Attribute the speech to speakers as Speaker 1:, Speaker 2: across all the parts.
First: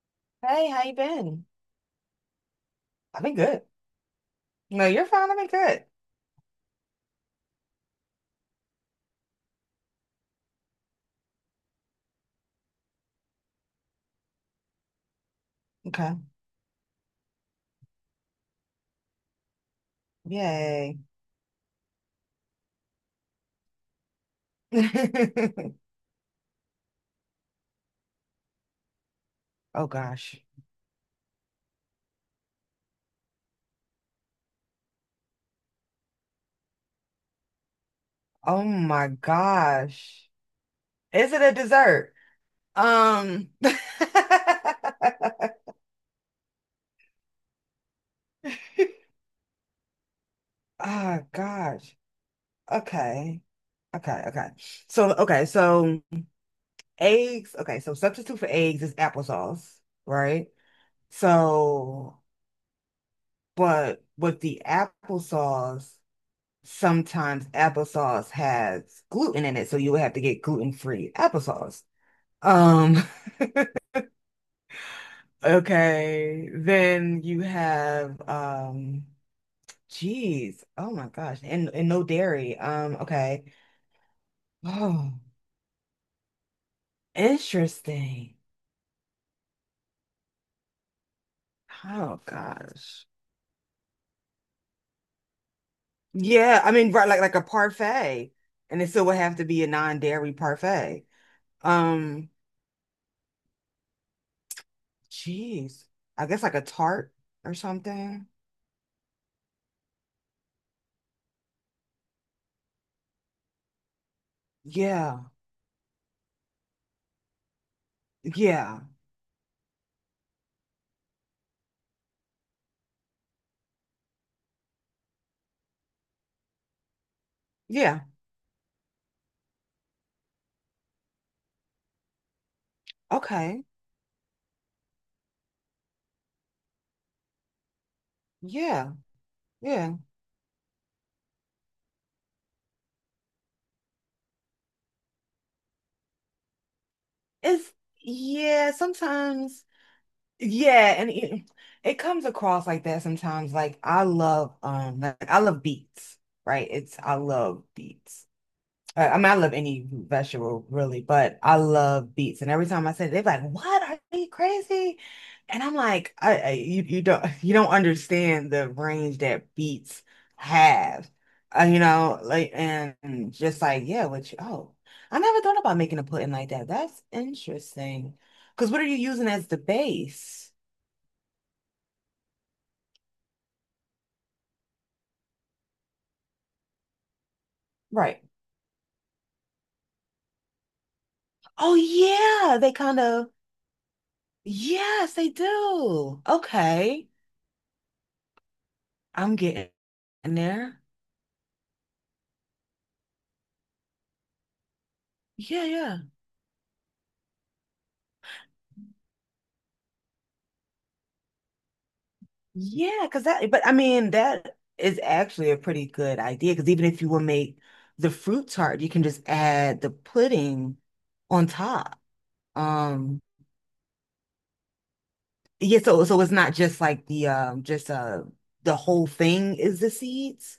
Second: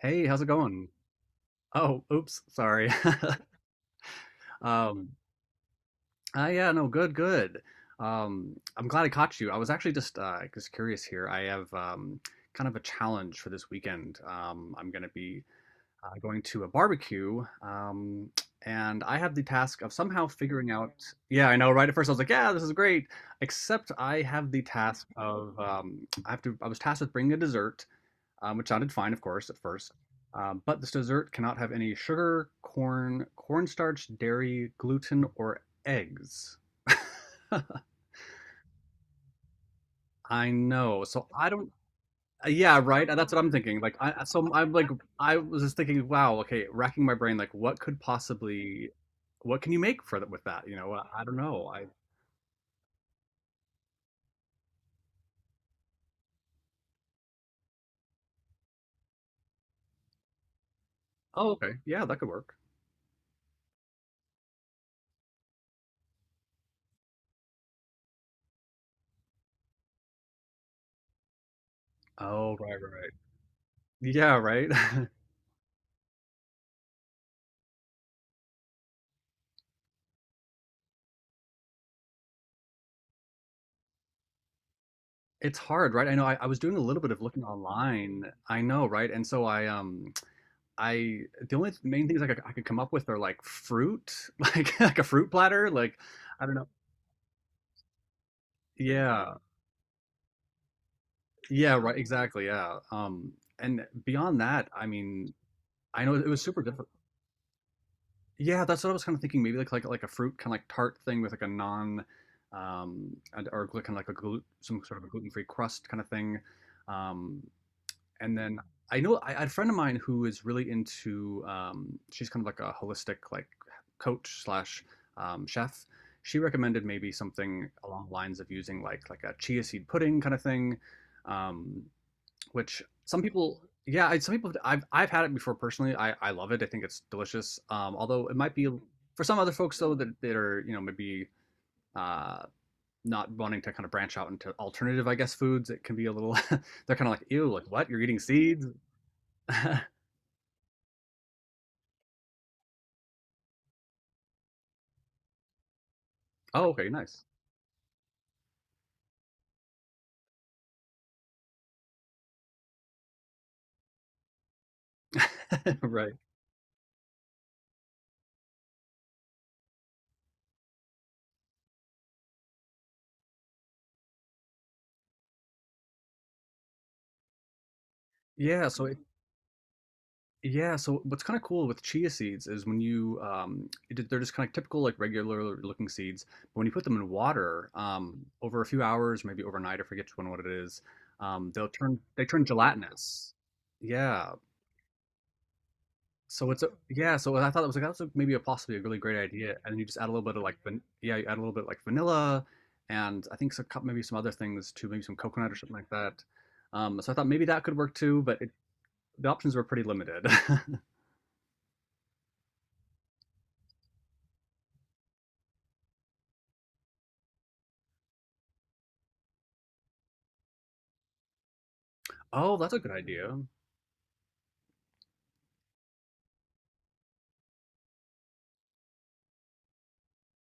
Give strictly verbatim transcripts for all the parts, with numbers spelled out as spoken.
Speaker 1: Hey, how's it
Speaker 2: Hey, how
Speaker 1: going?
Speaker 2: you been?
Speaker 1: Oh, oops, sorry.
Speaker 2: I've been good. No, you're
Speaker 1: Um,
Speaker 2: fine. I've been good.
Speaker 1: uh, yeah, no, good, good. Um, I'm glad I caught you. I was actually just uh, just curious here. I have um, kind of a challenge for this weekend. Um, I'm going to be uh,
Speaker 2: Okay.
Speaker 1: going to a barbecue, um, and I have the task of somehow figuring out.
Speaker 2: Yay.
Speaker 1: Yeah, I know, right? At first, I was like, "Yeah, this is great," except I have the task of um, I have to. I was tasked with bringing a dessert, um, which sounded fine, of course, at
Speaker 2: Oh
Speaker 1: first.
Speaker 2: gosh.
Speaker 1: Um, but this dessert cannot have any sugar, corn, cornstarch, dairy, gluten, or eggs.
Speaker 2: Oh my gosh.
Speaker 1: I know. So
Speaker 2: Is it
Speaker 1: I
Speaker 2: a
Speaker 1: don't.
Speaker 2: dessert?
Speaker 1: uh, Yeah, right. That's what
Speaker 2: Um.
Speaker 1: I'm thinking. Like, I so I'm like I was just thinking, wow. Okay, racking my brain. Like, what could possibly? What can you make for that with that? You know, I,
Speaker 2: Ah,
Speaker 1: I don't know. I
Speaker 2: gosh. Okay. Okay. Okay. So, okay. So, eggs. Okay. So, substitute for eggs is applesauce, right?
Speaker 1: oh okay, yeah, that
Speaker 2: So,
Speaker 1: could work.
Speaker 2: but with the applesauce, sometimes applesauce has gluten in it, so you would have to get gluten-free applesauce.
Speaker 1: Oh right, right,
Speaker 2: Um,
Speaker 1: right. Yeah, right.
Speaker 2: okay, then you have um geez, oh my gosh, and, and no dairy. Um, okay. Oh,
Speaker 1: It's hard, right? I know. I, I was doing a little bit of looking online.
Speaker 2: interesting.
Speaker 1: I know, right? And so I um I the only th- main
Speaker 2: Oh
Speaker 1: things I could, I could come up
Speaker 2: gosh.
Speaker 1: with are like fruit, like like a fruit platter, like I don't
Speaker 2: Yeah,
Speaker 1: know.
Speaker 2: I mean, right, like like a parfait. And it still would
Speaker 1: Yeah.
Speaker 2: have to be a non-dairy parfait.
Speaker 1: Yeah, right,
Speaker 2: Um,
Speaker 1: exactly. Yeah. Um and beyond that, I mean,
Speaker 2: geez.
Speaker 1: I know it
Speaker 2: I
Speaker 1: was
Speaker 2: guess like a
Speaker 1: super difficult.
Speaker 2: tart or something.
Speaker 1: Yeah, that's what I was kind of thinking. Maybe like like like a fruit kind of like tart thing with like a non um and, or kind of like a gluten some sort of a
Speaker 2: Yeah.
Speaker 1: gluten-free crust kind of thing. Um And then
Speaker 2: Yeah.
Speaker 1: I know I, I had a friend of mine who is really into um, she's kind of like a holistic like coach slash um, chef. She recommended maybe something
Speaker 2: Yeah.
Speaker 1: along the lines of using like like a chia seed pudding kind of thing, um, which some people
Speaker 2: Okay.
Speaker 1: yeah I, some people I've I've had it before personally. I I love it. I think it's delicious. Um, although it might be
Speaker 2: Yeah.
Speaker 1: for some other folks though
Speaker 2: Yeah.
Speaker 1: that that are you know maybe uh, not wanting to kind of branch out into alternative I guess foods. It can be a little they're kind of like ew like
Speaker 2: It's
Speaker 1: what you're eating seeds.
Speaker 2: yeah, sometimes yeah, and it, it comes across like that sometimes. Like I love um like I love beats, right?
Speaker 1: Oh, okay,
Speaker 2: It's I
Speaker 1: nice.
Speaker 2: love beats. I, I mean, I love any root vegetable really, but I love beets. And every time I say, it, they're like, "What? Are you crazy?" And I'm
Speaker 1: Right.
Speaker 2: like, I, I you, you don't you don't understand the range that beets have. Uh, you know, like and just like yeah, which oh, I never thought about making a pudding like that. That's interesting.
Speaker 1: Yeah,
Speaker 2: Because what are
Speaker 1: so
Speaker 2: you
Speaker 1: it,
Speaker 2: using as the base?
Speaker 1: yeah, so what's kind of cool with chia seeds is when you um it, they're just kind of typical like regular looking seeds, but when you put them in water,
Speaker 2: Right.
Speaker 1: um over a few hours, maybe overnight, I forget which one what it is, um they'll
Speaker 2: Oh
Speaker 1: turn they turn
Speaker 2: yeah, they kind of
Speaker 1: gelatinous. Yeah.
Speaker 2: yes, they do.
Speaker 1: So it's a
Speaker 2: Okay,
Speaker 1: yeah, so I thought it was like that's a, maybe a possibly a really great
Speaker 2: I'm
Speaker 1: idea.
Speaker 2: getting
Speaker 1: And then you just add a little bit of like van
Speaker 2: there.
Speaker 1: yeah, you add a little bit like vanilla and I think some, cou- maybe some other things too, maybe some coconut or
Speaker 2: Yeah,
Speaker 1: something like
Speaker 2: yeah.
Speaker 1: that. Um, so I thought maybe that could work too, but it the options were pretty limited.
Speaker 2: Yeah, because that, but I mean, that is actually a pretty good idea. Because even if you will make the fruit tart, you can just add the pudding on top.
Speaker 1: Oh, that's a good
Speaker 2: Um,
Speaker 1: idea.
Speaker 2: yeah, so so it's not just like the um just uh the whole thing is the seeds.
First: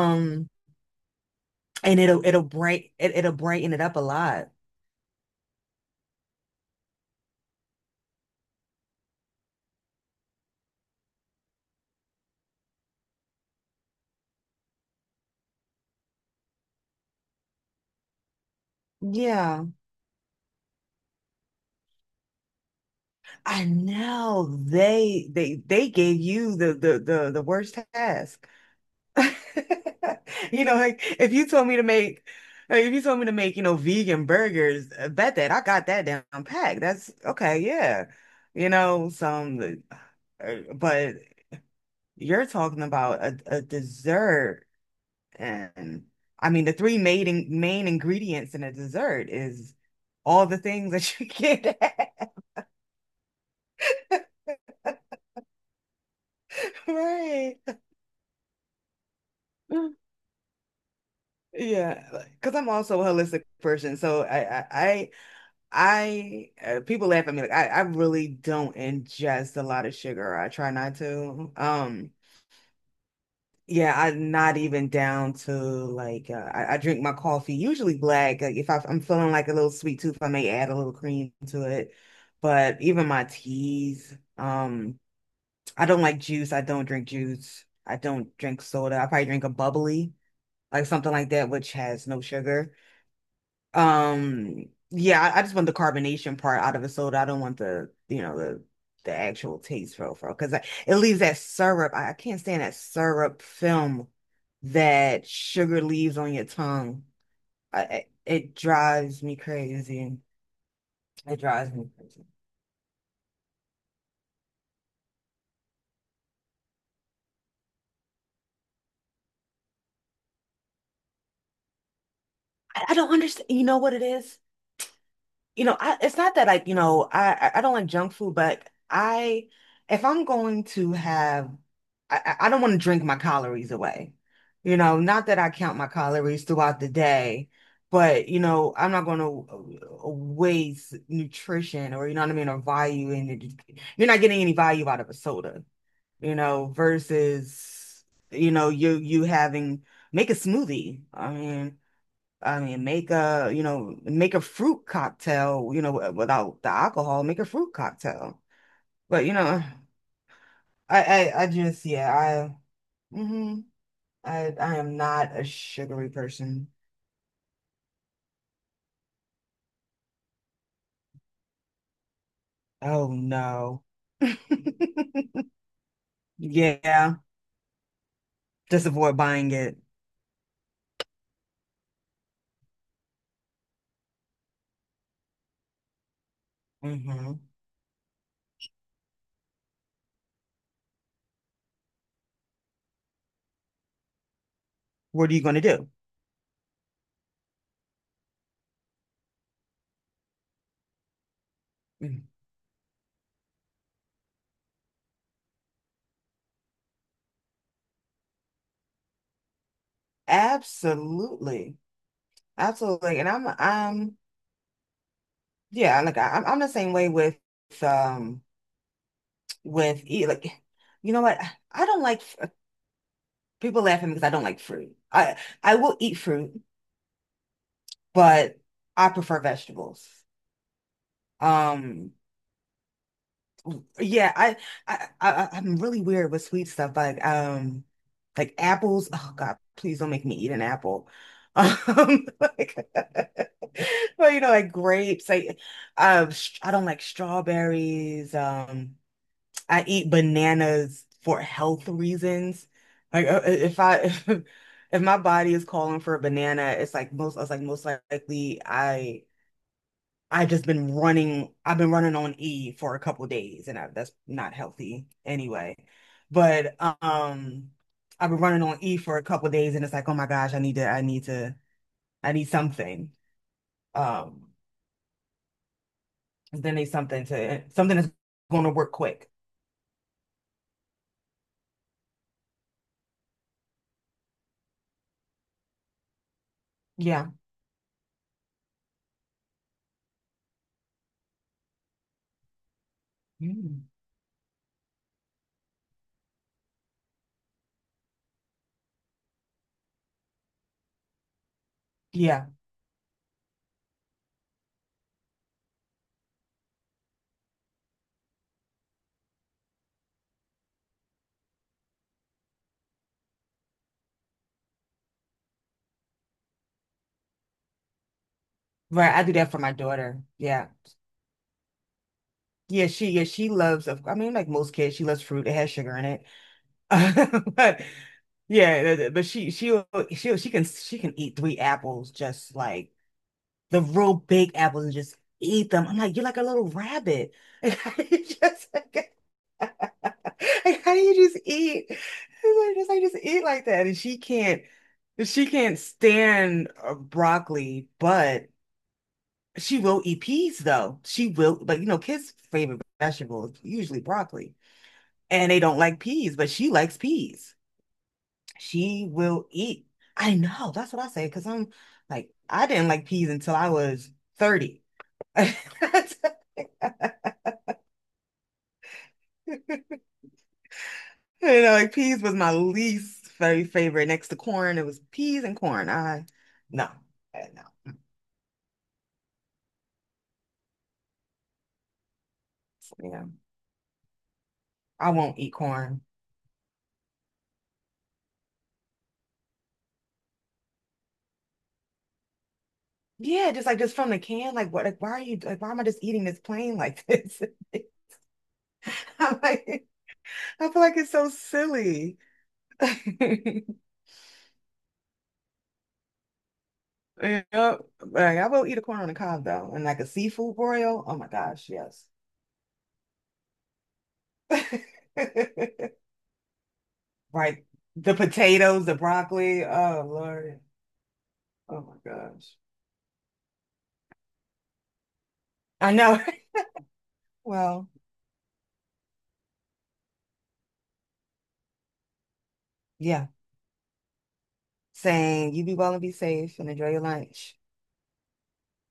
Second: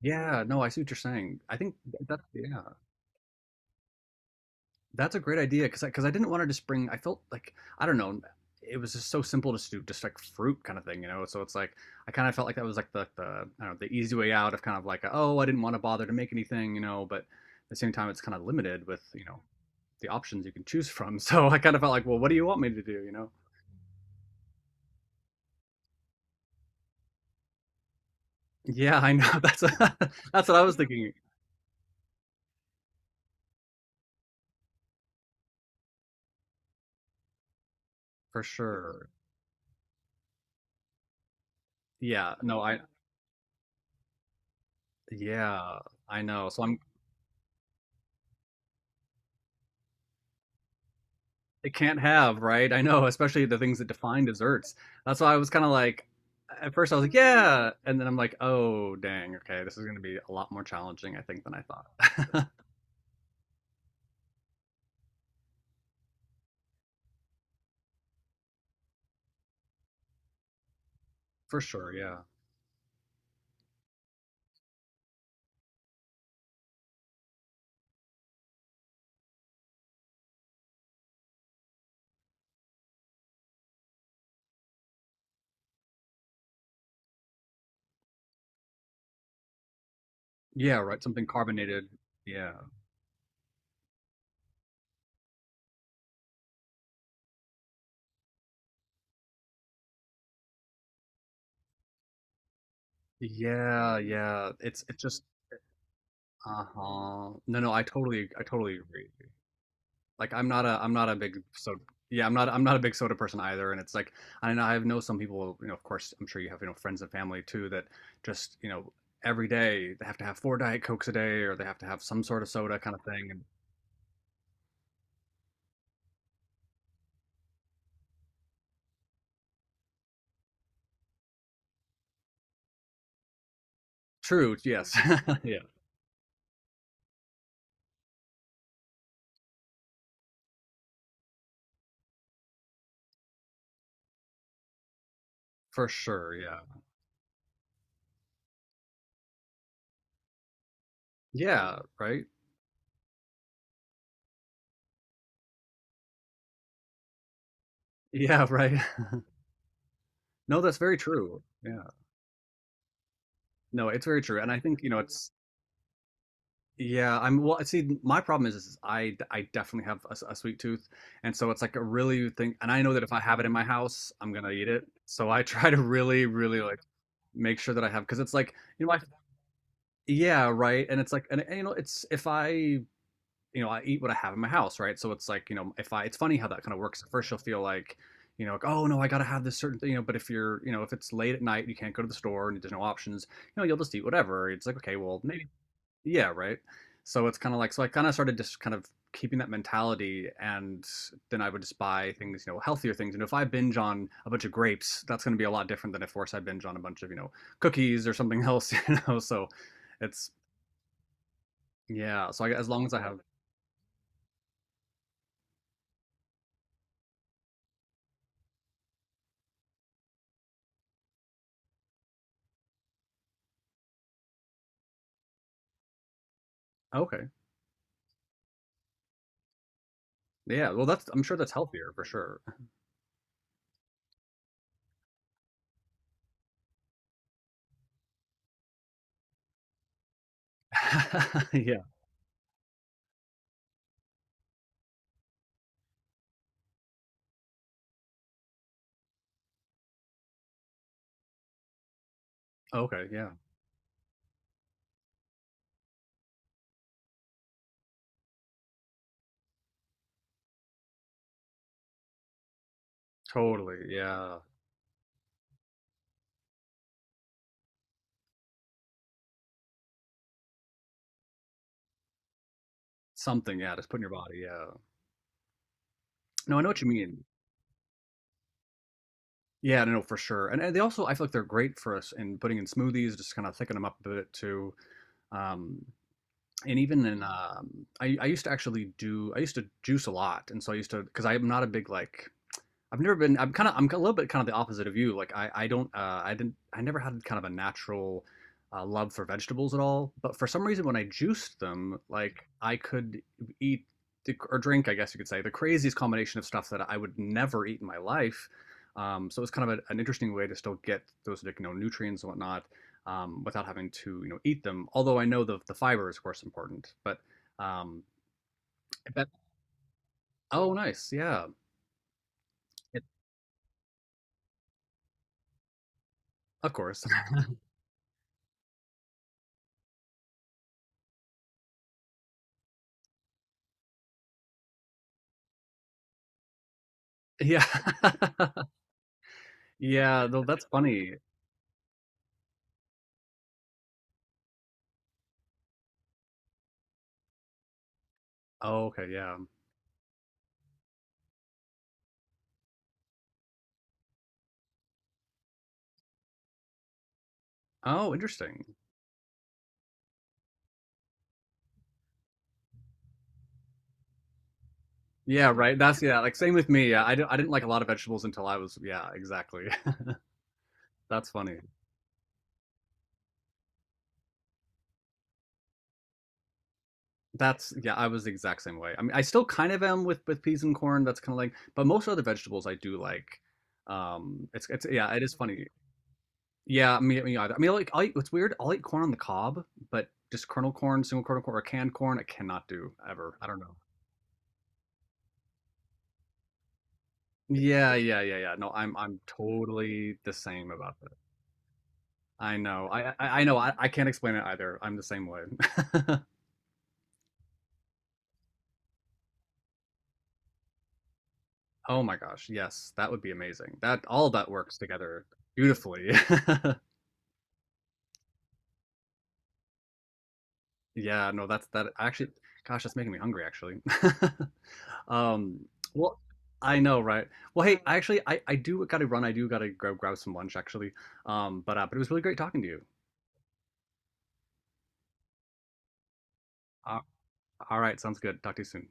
Speaker 1: Yeah, no, I see what you're saying. I think
Speaker 2: and
Speaker 1: that's
Speaker 2: it'll it'll
Speaker 1: yeah,
Speaker 2: bright it, it'll brighten it up a lot.
Speaker 1: that's a great idea because because I, 'cause I didn't want to just bring. I felt like I don't know. It was just so simple to do, just like fruit kind of thing, you know. So it's like I kind of felt like that was like the the I don't know, the easy way out of kind of like oh I didn't want to bother to make anything, you know. But at the same time, it's kind of limited with you know
Speaker 2: Yeah,
Speaker 1: the options you can choose from. So I kind of felt like well, what do you want me to do, you know?
Speaker 2: I know they they they gave you the the the the worst task.
Speaker 1: Yeah, I know. That's that's what I
Speaker 2: You know,
Speaker 1: was
Speaker 2: like
Speaker 1: thinking
Speaker 2: if you told me to make, like, if you told me to make, you know, vegan burgers, I bet that I got that down packed. That's okay, yeah.
Speaker 1: for
Speaker 2: You
Speaker 1: sure.
Speaker 2: know, some, uh, but
Speaker 1: Yeah,
Speaker 2: you're
Speaker 1: no, I
Speaker 2: talking about a, a dessert,
Speaker 1: yeah,
Speaker 2: and
Speaker 1: I know.
Speaker 2: I
Speaker 1: So
Speaker 2: mean, the
Speaker 1: I'm
Speaker 2: three main in- main ingredients in a dessert is all the things that you
Speaker 1: it
Speaker 2: get
Speaker 1: can't have, right? I know, especially the things that define desserts. That's why I was kind of like at first I was like,
Speaker 2: Right.
Speaker 1: yeah, and then I'm like, oh, dang, okay, this is going to be a lot more challenging I think than I
Speaker 2: Yeah,
Speaker 1: thought.
Speaker 2: because I'm also a holistic person, so I, I I uh, people laugh at me like I, I really don't ingest a lot of sugar. I try not to.
Speaker 1: For sure,
Speaker 2: Um,
Speaker 1: yeah.
Speaker 2: yeah, I'm not even down to like uh, I, I drink my coffee usually black. Like if I, I'm feeling like a little sweet tooth, I may add a little cream to it. But even my teas, um, I don't like juice. I don't drink juice. I don't drink soda. I probably drink a bubbly,
Speaker 1: Yeah,
Speaker 2: like
Speaker 1: right,
Speaker 2: something
Speaker 1: something
Speaker 2: like that, which
Speaker 1: carbonated.
Speaker 2: has no
Speaker 1: Yeah.
Speaker 2: sugar. Um, yeah, I, I just want the carbonation part out of the soda. I don't want the, you know, the the actual taste profile because it leaves that syrup. I, I can't stand that syrup
Speaker 1: Yeah,
Speaker 2: film
Speaker 1: yeah. It's it's just
Speaker 2: that sugar leaves on your
Speaker 1: uh-huh.
Speaker 2: tongue.
Speaker 1: No, no,
Speaker 2: I,
Speaker 1: I
Speaker 2: I-
Speaker 1: totally I
Speaker 2: it
Speaker 1: totally agree.
Speaker 2: drives me crazy.
Speaker 1: Like I'm not a I'm not a
Speaker 2: It
Speaker 1: big
Speaker 2: drives
Speaker 1: soda
Speaker 2: me
Speaker 1: yeah
Speaker 2: crazy.
Speaker 1: I'm not I'm not a big soda person either and it's like I know I know some people you know of course I'm sure you have you know friends and family too that just you know every day they have to have four diet cokes a day or they have to have some sort of soda
Speaker 2: I, I
Speaker 1: kind of
Speaker 2: don't
Speaker 1: thing and
Speaker 2: understand. You know what it is? You know, I, it's not that I, you know, I I I don't like junk food, but I if I'm going to have, I I I don't want to drink my calories away.
Speaker 1: true
Speaker 2: You
Speaker 1: yes
Speaker 2: know, not that I
Speaker 1: yeah
Speaker 2: count my calories throughout the day, but you know, I'm not going to waste nutrition or you know what I mean, or value in it. You're not getting any value out of a soda,
Speaker 1: for sure
Speaker 2: you
Speaker 1: yeah
Speaker 2: know, versus you know you you having make a smoothie. I
Speaker 1: yeah
Speaker 2: mean.
Speaker 1: right
Speaker 2: I mean, make a, you know, make a fruit cocktail, you know, wi- without the alcohol, make a fruit cocktail.
Speaker 1: yeah right
Speaker 2: But, you know,
Speaker 1: no that's very
Speaker 2: I,
Speaker 1: true
Speaker 2: I, I
Speaker 1: yeah
Speaker 2: just, yeah, I, hmm
Speaker 1: no it's very true and
Speaker 2: I,
Speaker 1: I
Speaker 2: I
Speaker 1: think you
Speaker 2: am
Speaker 1: know it's
Speaker 2: not a sugary person.
Speaker 1: yeah, I'm well. See, my problem is, is I I definitely have a, s- a sweet tooth, and so it's like a really thing. And I know that
Speaker 2: Oh
Speaker 1: if I have it in my
Speaker 2: no.
Speaker 1: house, I'm gonna eat it. So I try to really, really like
Speaker 2: Yeah,
Speaker 1: make sure that I have because it's like
Speaker 2: just
Speaker 1: you know, I,
Speaker 2: avoid buying it.
Speaker 1: yeah, right. And it's like, and, and you know, it's if I you know I eat what I have in my house, right? So it's like you know, if I it's funny how that kind of works. At first,
Speaker 2: hmm
Speaker 1: you'll feel like you know, like, oh no, I gotta have this certain thing, you know. But if you're you know, if it's late at night, you can't go to the store and there's no options you know, you'll just eat whatever. It's like, okay, well,
Speaker 2: What are you
Speaker 1: maybe
Speaker 2: going to do?
Speaker 1: yeah, right. So it's kind of like, so I kind of started just kind of keeping that mentality, and then I would just buy
Speaker 2: Mhm.
Speaker 1: things, you know, healthier things. And if I binge on a bunch of grapes, that's going to be a lot different than if, of course, I binge on a bunch of, you know, cookies or something else, you know. So it's,
Speaker 2: Absolutely.
Speaker 1: yeah. So I, as long as I have,
Speaker 2: Absolutely. And I'm, I'm, yeah, like I, I'm I'm the same way with, um, with eat, like, you know what? I don't like, people laugh at me because I don't like fruit. I I will eat fruit,
Speaker 1: okay.
Speaker 2: but I prefer vegetables.
Speaker 1: Yeah. Well, that's, I'm sure that's healthier for
Speaker 2: Um,
Speaker 1: sure.
Speaker 2: yeah, I I, I I'm really weird with sweet stuff, like um, like apples. Oh God, please don't make me eat an apple. Um,
Speaker 1: Yeah.
Speaker 2: like, well, you know, like grapes. Like, um, sh- I don't like strawberries. Um. I eat bananas for health reasons.
Speaker 1: Okay.
Speaker 2: Like
Speaker 1: Yeah.
Speaker 2: uh, uh, if I if, my body is calling for a banana, it's like most I was like most likely I I have just been running I've been running on E for a couple days and
Speaker 1: Totally.
Speaker 2: I, that's
Speaker 1: Yeah.
Speaker 2: not healthy anyway. But um I've been running on E for a couple days and it's like oh my gosh I need to I need to I need something.
Speaker 1: Something. Yeah. Just put in your body.
Speaker 2: Um
Speaker 1: Yeah. No, I know
Speaker 2: then
Speaker 1: what
Speaker 2: need
Speaker 1: you mean.
Speaker 2: something to something that's going to work quick.
Speaker 1: Yeah, no, no, for sure. And, and they also, I feel like they're great for us in putting in smoothies, just kind of thicken them up a bit too. Um, and even in,
Speaker 2: Yeah.
Speaker 1: um, I, I used to actually do, I used to juice a lot. And so I used to, because I'm not a big like I've never been. I'm kind of. I'm
Speaker 2: Mm.
Speaker 1: a little bit kind of the opposite of you. Like I, I don't. Uh, I didn't. I never had kind of a natural uh, love for vegetables at all. But for some reason, when I juiced them,
Speaker 2: Yeah.
Speaker 1: like I could eat the, or drink, I guess you could say, the craziest combination of stuff that I would never eat in my life. Um, so it was kind of a, an interesting way to still get those like, you know nutrients and whatnot um, without having to you know eat them. Although I know the the fiber is of course important, but um,
Speaker 2: Right, I
Speaker 1: but
Speaker 2: do that for my daughter. Yeah.
Speaker 1: oh nice, yeah,
Speaker 2: Yeah,
Speaker 1: it,
Speaker 2: she yeah, she loves of I mean like most kids, she loves fruit. It has sugar in it.
Speaker 1: of course,
Speaker 2: But yeah, th- th- but she she she she can she can eat three apples just like the real big apples and just eat them. I'm like, you're like a little rabbit.
Speaker 1: yeah.
Speaker 2: Like, how do you just like,
Speaker 1: Yeah, though that's
Speaker 2: how do
Speaker 1: funny.
Speaker 2: you just eat? It's like just like just eat like that. And she can't she can't stand uh, broccoli, but
Speaker 1: Oh, okay, yeah.
Speaker 2: she will eat peas though. She will, but you know, kids' favorite vegetable is usually broccoli, and they don't like peas, but she likes peas.
Speaker 1: Oh, interesting.
Speaker 2: She will eat. I know, that's what I say, because I'm like, I didn't like peas until I was thirty.
Speaker 1: Yeah, right. That's yeah, like same with me. Yeah, I, d I didn't like a lot of vegetables until I was yeah, exactly. That's funny.
Speaker 2: You know, like peas was my least very favorite. Next to corn, it was peas and corn. I no, eh,
Speaker 1: That's
Speaker 2: no,
Speaker 1: yeah, I was the exact same way. I mean, I still kind of am with with peas and corn. That's kind of like, but most other vegetables I do
Speaker 2: yeah,
Speaker 1: like. Um, it's it's
Speaker 2: I
Speaker 1: yeah, it is
Speaker 2: won't eat
Speaker 1: funny.
Speaker 2: corn.
Speaker 1: Yeah, me me either. I mean, like I eat, it's weird. I'll eat corn on the cob, but just kernel corn, single kernel corn, or canned corn, I cannot do ever. I
Speaker 2: Yeah,
Speaker 1: don't
Speaker 2: just
Speaker 1: know.
Speaker 2: like just from the can, like what, like why are you, like why am I just eating this plain like this?
Speaker 1: Yeah, yeah, yeah, yeah. No, I'm I'm
Speaker 2: I'm like,
Speaker 1: totally the
Speaker 2: I
Speaker 1: same
Speaker 2: feel
Speaker 1: about
Speaker 2: like it's
Speaker 1: that.
Speaker 2: so silly.
Speaker 1: I know. I I, I know. I, I can't explain it either. I'm the same way.
Speaker 2: Yep. Like, I will eat a corn on the cob though, and like a seafood broil. Oh my gosh,
Speaker 1: Oh
Speaker 2: yes.
Speaker 1: my gosh, yes, that would be amazing. That all of that works together beautifully.
Speaker 2: Right. The potatoes, the broccoli. Oh Lord.
Speaker 1: Yeah, no, that's
Speaker 2: Oh
Speaker 1: that
Speaker 2: my
Speaker 1: actually
Speaker 2: gosh.
Speaker 1: gosh, that's making me hungry actually. Um,
Speaker 2: I
Speaker 1: well,
Speaker 2: know.
Speaker 1: I know, right? Well, hey,
Speaker 2: Well,
Speaker 1: actually I I do gotta run. I do gotta go grab some lunch actually. Um, but uh, but it was really great talking to you.
Speaker 2: yeah. Saying you be well and be safe and enjoy
Speaker 1: Uh,
Speaker 2: your lunch.
Speaker 1: all right, sounds good. Talk to you soon.